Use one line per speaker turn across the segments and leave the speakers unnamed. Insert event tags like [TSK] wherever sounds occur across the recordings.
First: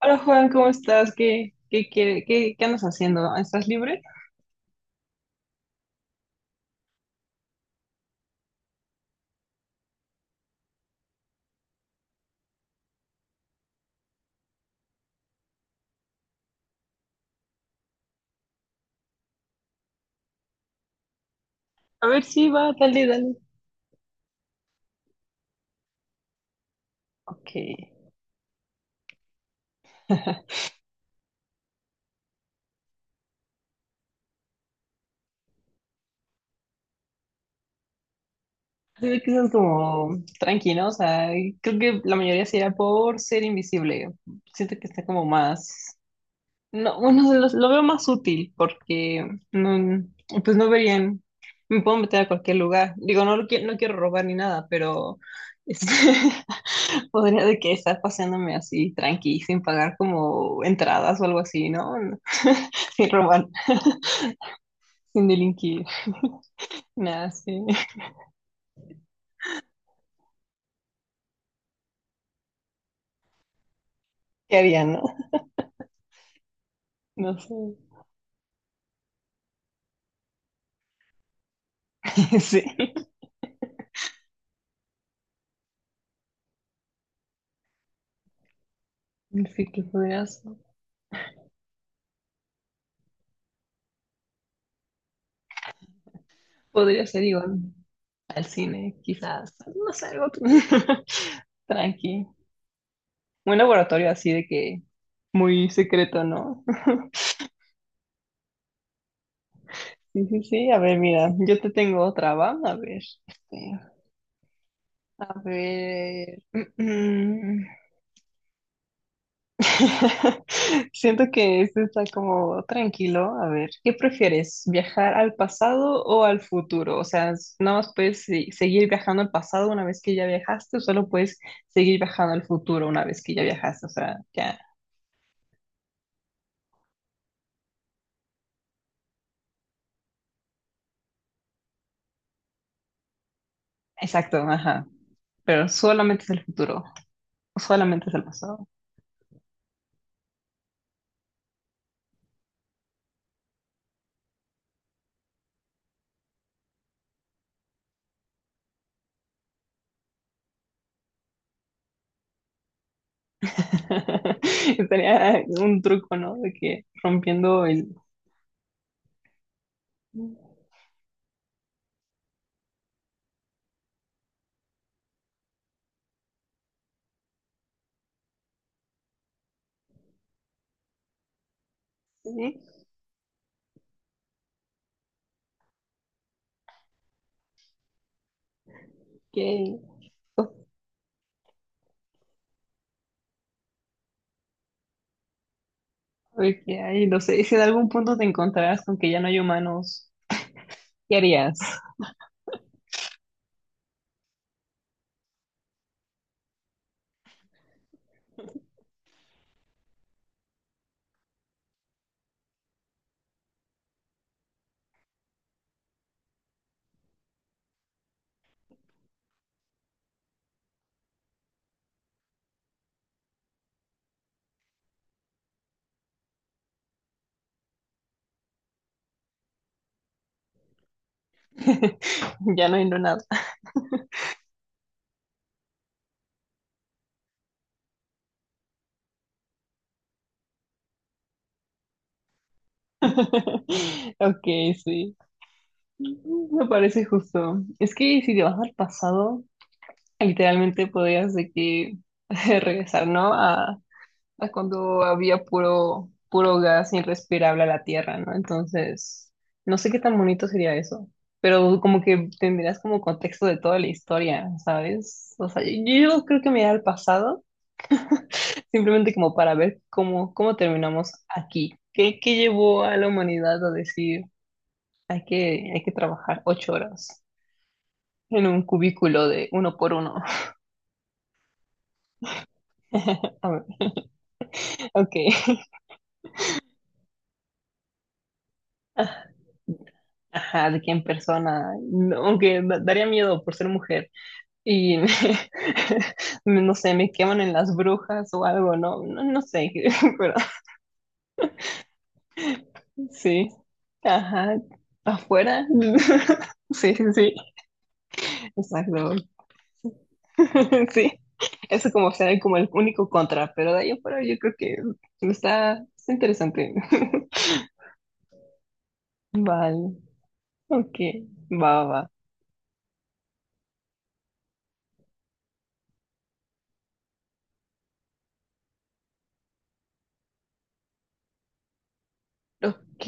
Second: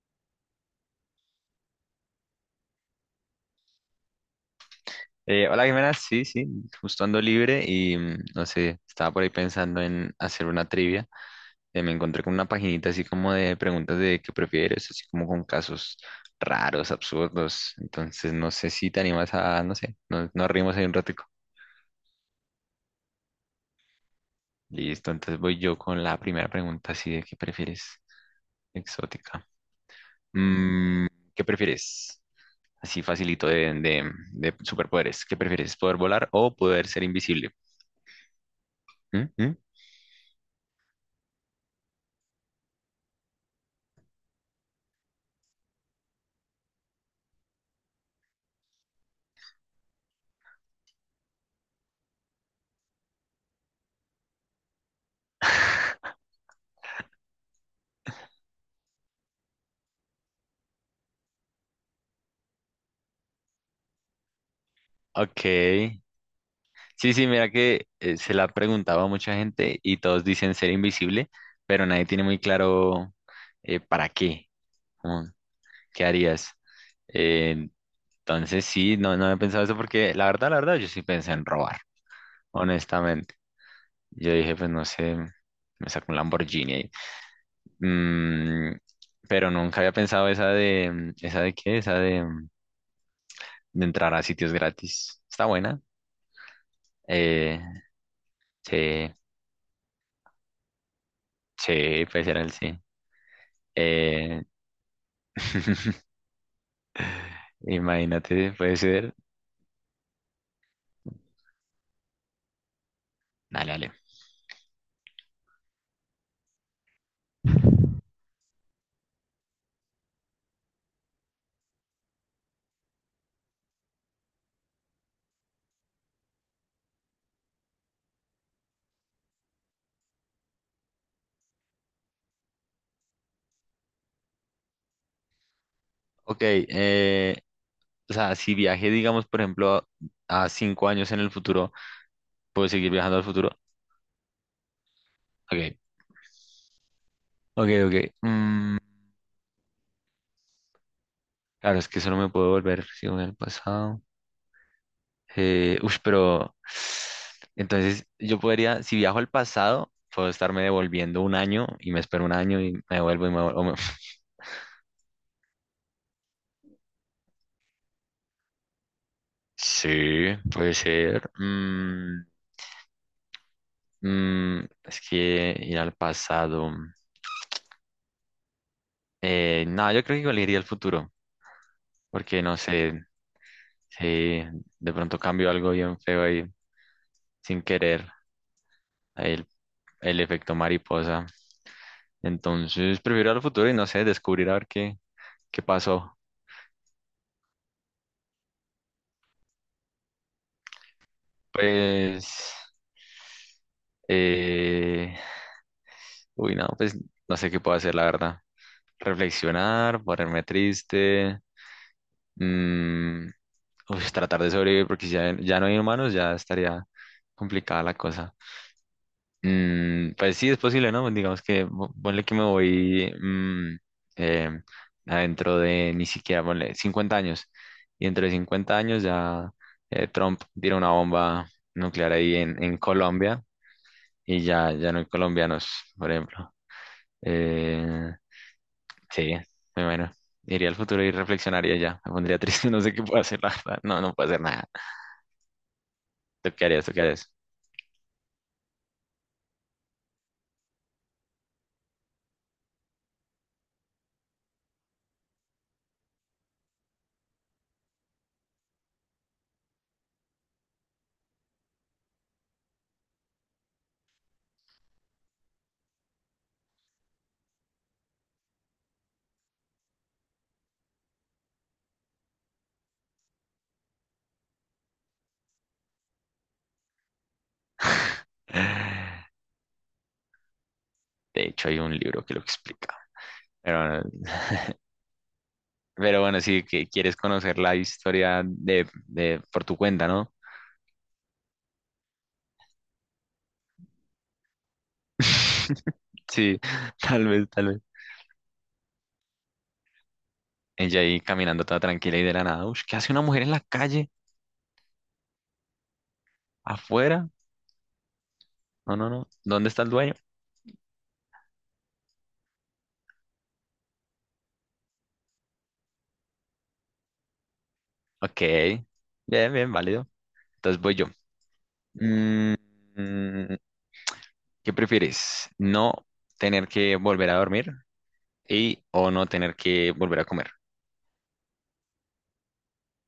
Hola, Juan, ¿cómo estás? ¿Qué andas haciendo? ¿Estás libre?
Hola Jimena, sí, sí, justo ando libre y no sé, estaba por ahí pensando en hacer una trivia. Me encontré con una paginita así como de preguntas de qué prefieres, así como con casos raros, absurdos. Entonces no sé si te animas a, no sé, no, nos rimos ahí un ratico.
A ver, sí, va, dale, dale.
Listo, entonces voy yo con la primera pregunta así de qué
Ok.
prefieres, exótica.
[LAUGHS]
Mm, ¿Qué prefieres? Así facilito de superpoderes. ¿Qué prefieres? ¿Poder volar o poder ser invisible?
Se ve
¿Mm?
que estás
¿Mm?
como tranquilo, o sea, creo que la mayoría sería por ser invisible. Siento que está como más. No, bueno, lo veo más útil porque no, pues no verían, me puedo meter a cualquier lugar. Digo, no, no quiero robar ni nada, pero este, [LAUGHS] podría de que estar paseándome así tranqui, sin pagar como entradas o algo así, ¿no? [LAUGHS] Sin robar, sin
Ok.
delinquir,
Sí, sí,
nada,
mira
sí.
que se la ha preguntado a mucha gente y todos dicen ser invisible, pero nadie tiene muy claro para qué,
¿Qué harían, no?
como, qué harías.
No sé.
Eh, entonces sí, no, no he pensado eso porque la verdad, yo sí pensé en robar,
[LAUGHS] Sí,
honestamente. Yo dije, pues no sé, me saco un Lamborghini ahí. Mm, pero
sí
nunca
que
había pensado
podrías,
esa de, ¿esa de qué? Esa de, de entrar a sitios gratis. Está buena.
podría ser igual
Eh,
al cine,
sí,
quizás, no sé, algo [LAUGHS]
sí, puede
tranqui.
ser el sí.
Un laboratorio así
Eh,
de que muy
[LAUGHS]
secreto, ¿no? [LAUGHS]
Imagínate, puede ser.
Sí, sí, sí. A ver, mira, yo te tengo otra, ¿va? A ver,
Dale, dale.
a ver. mm, mm. [LAUGHS] Siento que este está como tranquilo. A ver, ¿qué prefieres? ¿Viajar al pasado o al futuro? O sea, nada más puedes seguir viajando al pasado una vez que ya viajaste, o solo puedes seguir viajando al futuro una vez que ya viajaste. O sea, ya.
Ok, o sea, si viaje, digamos, por ejemplo, a cinco años en el futuro, ¿puedo seguir viajando al futuro?
Exacto, ajá. Pero
Ok,
solamente es el futuro,
ok, ok.
solamente es el pasado.
Claro, es que solo me puedo volver si voy al pasado. Pero entonces yo podría, si viajo al pasado, puedo estarme devolviendo un año y me espero un año y me vuelvo y me vuelvo. [LAUGHS]
[LAUGHS] Estaría un truco, ¿no? De que rompiendo el...
Sí, puede ser. Es que ir al pasado. No, yo creo que igual iría al futuro,
¿Sí?
porque no sé si de pronto cambio algo bien feo ahí sin querer, ahí
Que,
el efecto mariposa. Entonces prefiero ir al futuro y no sé, descubrir a ver qué, qué pasó.
que hay, no sé, si en algún punto te encontrarás con que ya no hay humanos, ¿qué harías?
Pues, eh, uy, no, pues no sé qué puedo hacer, la verdad. Reflexionar, ponerme triste, mm, uy, tratar de sobrevivir, porque si ya, ya no hay humanos, ya estaría complicada la cosa. Pues sí, es posible, ¿no? Digamos que po- ponle que me voy eh, adentro de ni siquiera, ponle 50 años. Y dentro de 50 años ya Trump tira una bomba nuclear ahí
[LAUGHS] Ya no
en
hay no nada.
Colombia y ya, ya no hay colombianos, por ejemplo. Eh, sí, muy bueno. Iría al futuro y reflexionaría ya. Me pondría triste, [LAUGHS] no sé qué puedo hacer, la
[LAUGHS]
verdad. No, no puedo hacer
Ok,
nada.
sí.
¿Tú qué
Me
harías? ¿Tú qué
parece
harías?
justo. Es que si te vas al pasado, literalmente podrías de que [LAUGHS] regresar, ¿no? A cuando había puro, puro gas irrespirable a la tierra, ¿no? Entonces, no sé qué tan bonito sería eso, pero como que tendrías como contexto de toda la historia, ¿sabes? O sea, yo creo que me iría al pasado, simplemente como para ver cómo, cómo terminamos aquí. ¿Qué, qué llevó a la humanidad a decir, hay que trabajar 8 horas en un cubículo de uno por uno?
De hecho, hay un libro que lo explica.
[LAUGHS] A ver,
Pero bueno,
ok.
pero bueno, sí, que quieres conocer la historia de por tu
[LAUGHS]
cuenta, ¿no?
Ajá, de que en persona, no, aunque daría miedo por ser mujer, y me-
[LAUGHS]
[LAUGHS]
Sí,
no sé, me
tal
queman
vez,
en
tal
las
vez.
brujas o algo, no, no, no sé, [LAUGHS] pero
Ella ahí caminando toda tranquila y de la nada. Ush, ¿qué hace una mujer
sí,
en la calle?
ajá, afuera, [LAUGHS] sí, sí,
¿Afuera?
sí,
No, no,
exacto,
no. ¿Dónde está el dueño?
[LAUGHS] sí, eso como será como el único contra, pero de ahí afuera yo creo que está, está interesante, [LAUGHS]
Ok. Bien, bien,
vale,
válido. Entonces voy
ok,
yo.
va, va, va.
Mm, mm, ¿Qué prefieres? ¿No tener que volver a dormir y o no tener que volver a comer?
Ok,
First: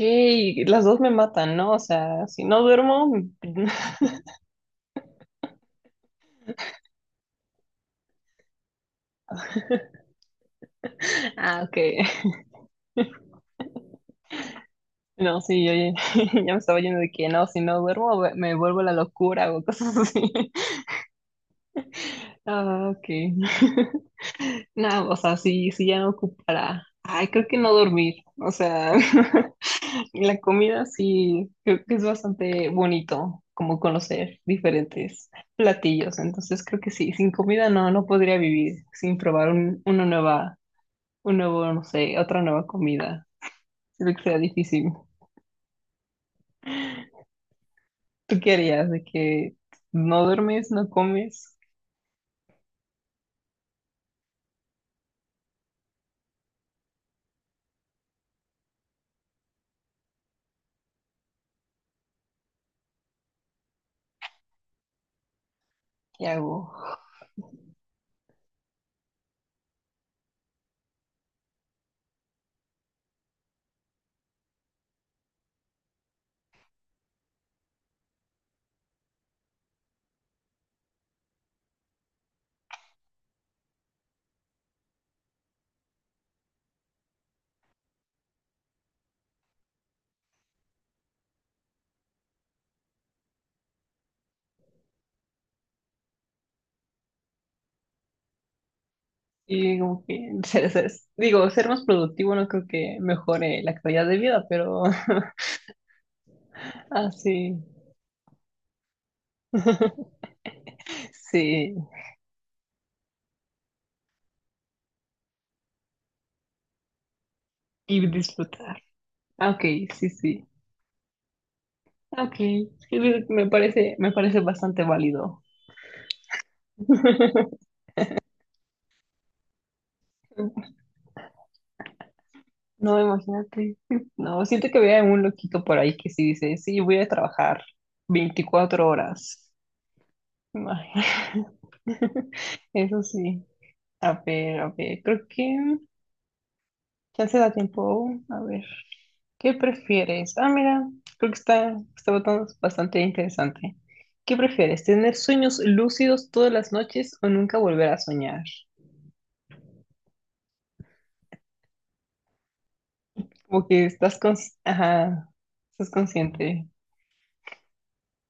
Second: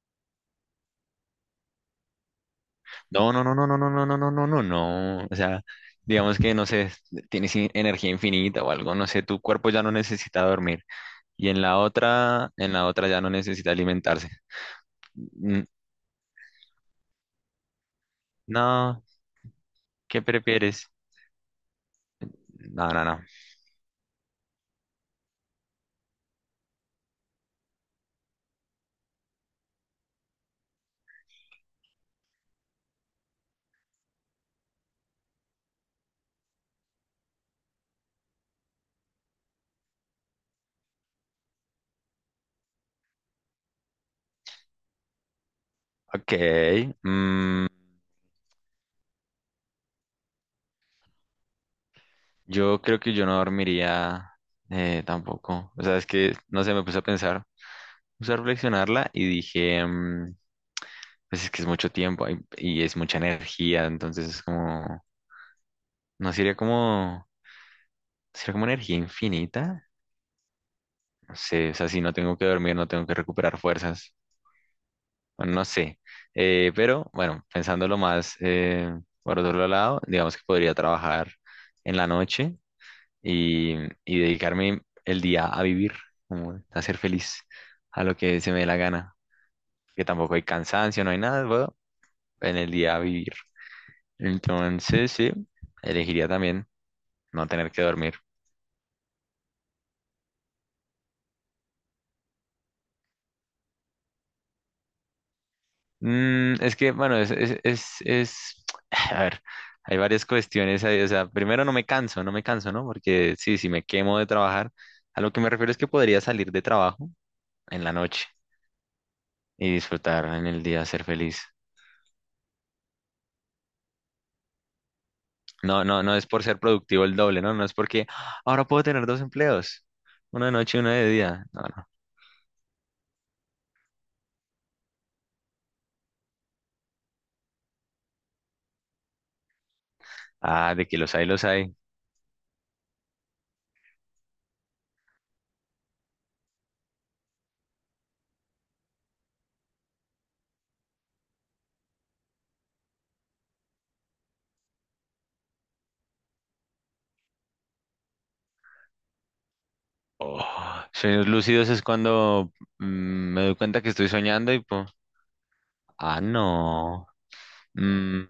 las dos me matan, ¿no? O sea, si no duermo,
No, no, no, no, no, no, no, no, no,
[LAUGHS]
no, no, no. O sea, digamos que, no sé, tienes in- energía infinita o algo, no sé, tu cuerpo ya no necesita dormir. Y
ah, ok.
en la otra ya no necesita alimentarse.
No, sí,
Mm,
yo ya, [LAUGHS] ya me estaba yendo de que no, si no duermo me vuelvo la
No,
locura o cosas así.
¿qué
[LAUGHS]
prefieres? No,
Ah,
no,
ok.
no.
[LAUGHS] No, o sea, sí, sí ya no ocupará. Ay, creo que no dormir. O sea, [LAUGHS] la comida sí, creo que es bastante bonito como conocer diferentes platillos. Entonces creo que sí, sin comida no, no podría vivir, sin probar una nueva, un nuevo, no sé, otra nueva comida. Creo que sea difícil.
Ok. mm,
¿Tú qué harías de que no duermes, no comes?
yo creo que yo no dormiría tampoco. O sea, es que, no sé, me puse a pensar, puse a reflexionarla y dije, pues es que es mucho tiempo y es mucha energía, entonces es como,
¿Qué
no sería
hago?
como... Será como energía infinita. No sé, o sea, si no tengo que dormir, no tengo que recuperar fuerzas. Bueno, no sé. Pero bueno, pensándolo más por otro lado, digamos que podría trabajar en la noche y, y dedicarme el día a vivir, como a ser feliz, a lo que se me dé la gana. Que tampoco hay cansancio, no hay nada, bueno, en el día a vivir. Entonces, sí, elegiría también no tener que dormir.
Y como que [LAUGHS] digo, ser más productivo no creo que mejore la calidad de vida, pero [LAUGHS]
Es que, bueno, es, es,
así,
es, es- [TSK] a ver, hay
[LAUGHS]
varias cuestiones ahí, o sea, primero no
sí,
me canso, no me canso, ¿no? Porque sí, si me quemo de trabajar, a lo que me refiero es que podría salir de trabajo en la
y
noche
disfrutar. Ah, ok,
y
sí,
disfrutar
sí.
en el día, ser feliz.
Ah, ok, sí, me parece bastante válido.
No, no, no es por ser productivo el doble, ¿no?
[LAUGHS]
No es porque "Ah, ahora puedo tener dos empleos, uno de noche y uno de día. No, no.
No, imagínate. No, siento que vea un loquito por ahí que sí dice, sí, voy a trabajar 24 horas.
Ah, de que los hay,
Ay,
los hay.
[LAUGHS] eso sí. A ver, creo que ya se da tiempo. A ver, ¿qué prefieres? Ah, mira, creo que está, está botando bastante interesante. ¿Qué prefieres? ¿Tener sueños lúcidos todas las noches o nunca volver a soñar?
Oh, sueños lúcidos es cuando me doy
Como
cuenta
que
que estoy
estás con...
soñando y pues,
Ajá, estás
ah,
consciente.
no. Mm,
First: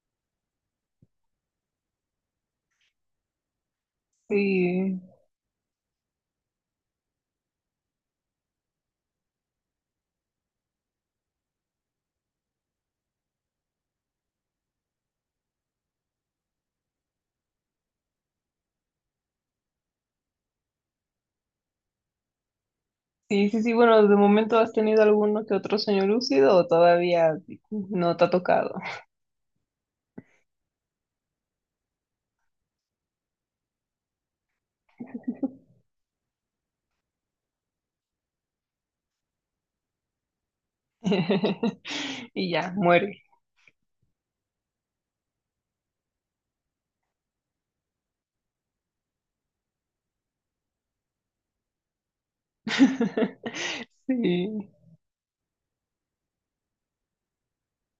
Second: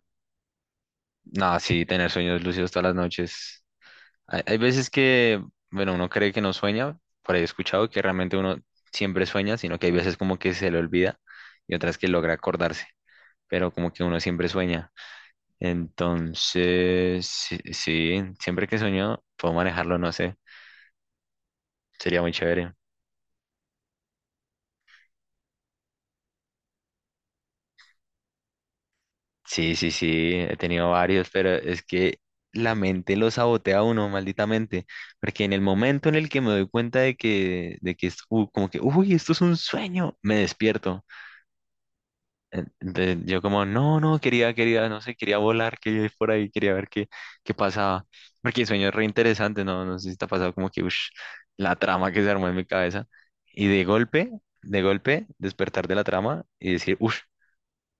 No, sí, tener sueños lúcidos todas las noches. Hay veces
Sí,
que, bueno, uno cree que no sueña, por ahí he escuchado que realmente uno siempre sueña, sino que hay veces como que se le olvida y otras que logra acordarse, pero como que uno siempre sueña. Entonces, sí, sí, siempre que sueño, puedo manejarlo, no sé, sería muy chévere.
sí, sí, sí. Bueno, de momento has tenido alguno que otro sueño lúcido o todavía no te ha tocado.
Sí, sí, sí, he tenido varios, pero es que la mente lo sabotea a uno, malditamente, porque en el momento en el que me doy cuenta de que es como que, uy, esto es un sueño, me despierto.
[LAUGHS] Y ya,
En- Entonces
muere.
yo como, no, no, quería, quería, no sé, quería volar, quería ir por ahí, quería ver qué, qué pasaba, porque el sueño es re interesante, no, no sé si te ha pasado como que, ush, la trama que se armó en mi cabeza, y
[LAUGHS] Sí,
de golpe, despertar de la trama y decir, uff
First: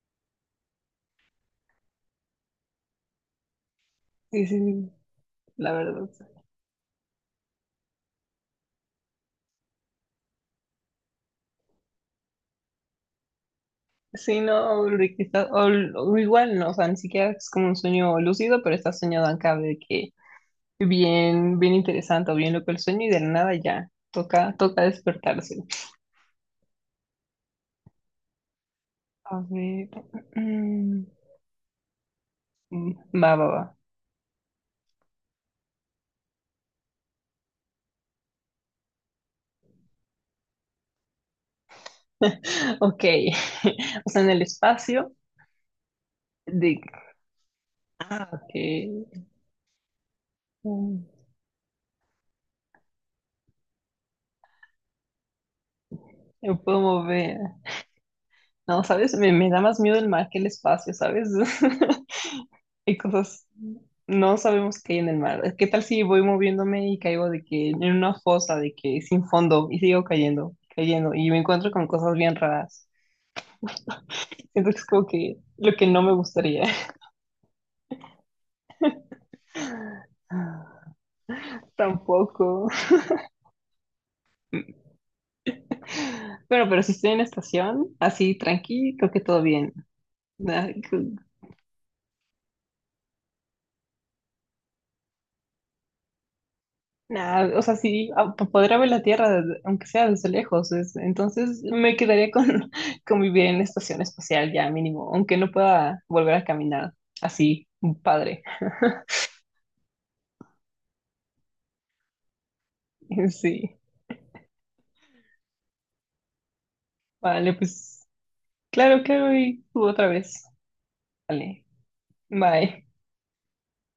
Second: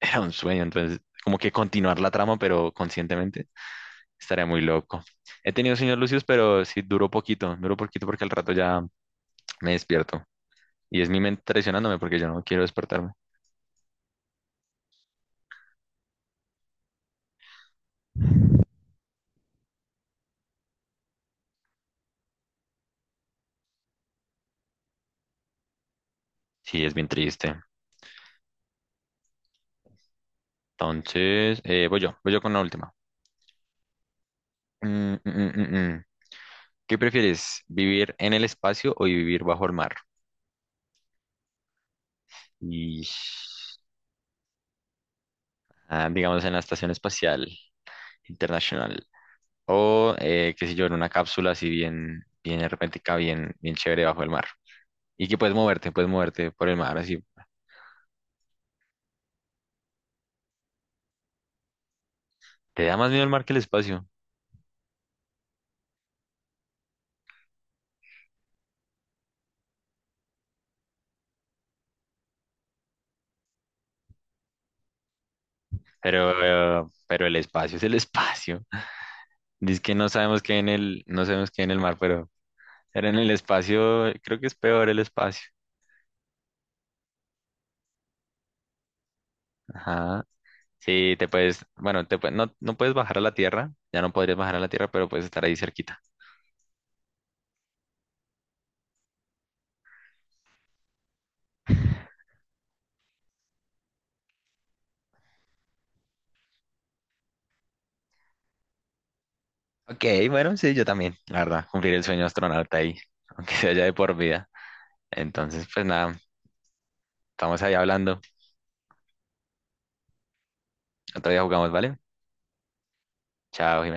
era un sueño, entonces como que continuar la trama, pero conscientemente, estaría
sí, sí,
muy
sí,
loco. He
la
tenido sueños
verdad.
lúcidos, pero sí duró poquito porque al rato ya me despierto. Y es mi mente traicionándome porque yo no quiero despertarme.
Sí, no, Ulrich, está- o igual no, o sea, ni siquiera es como un sueño lúcido, pero está soñado acá de que bien, bien interesante o bien loco el sueño y de la nada ya, toca, toca despertarse.
Sí, es bien triste.
A ver, mm,
Entonces, voy yo con la última.
va, va, va.
Mm, mm, mm, mm, mm. ¿Qué prefieres, vivir en el espacio o vivir bajo el mar?
[LAUGHS] Ok,
Y,
[LAUGHS] o sea, en el espacio
ah, digamos, en la
de
Estación Espacial Internacional.
que
O, qué sé yo, en
mm,
una cápsula así bien, bien hermética, bien, bien chévere bajo el mar. Y que puedes moverte
me
por el
puedo
mar, así.
mover. No, ¿sabes? Me da más miedo el mar que el espacio, ¿sabes? [LAUGHS]
Te
Y
da más miedo el mar
cosas,
que el espacio,
no sabemos qué hay en el mar. ¿Qué tal si voy moviéndome y caigo de que en una fosa, de que sin fondo y sigo cayendo, cayendo y me encuentro con cosas bien raras? Siento que es como que lo que no me gustaría.
pero el espacio es el espacio. [LAUGHS] Dice que no
[LAUGHS]
sabemos qué hay en el, no sabemos qué hay en el mar,
Tampoco.
pero en el espacio creo que es peor el espacio.
Bueno, pero si estoy en estación, así tranqui, creo que todo bien.
Ajá.
Ah,
Sí, te puedes, bueno, te pue- no, no puedes bajar a la tierra, ya no podrías bajar a la tierra, pero puedes estar ahí cerquita.
nah, o sea, sí, podría ver la Tierra, desde- aunque sea desde lejos, entonces me quedaría con [LAUGHS] con vivir en la estación espacial ya mínimo, aunque no pueda volver a caminar así, padre. [LAUGHS]
Ok, bueno, sí, yo también, la verdad, cumplir el sueño astronauta ahí, [LAUGHS] aunque sea
Sí,
ya de por vida. Entonces, pues nada,
vale,
estamos ahí
pues
hablando.
claro, claro, y tú otra vez.
Otro día
Vale,
jugamos, ¿vale?
bye.
Chao, Jimena.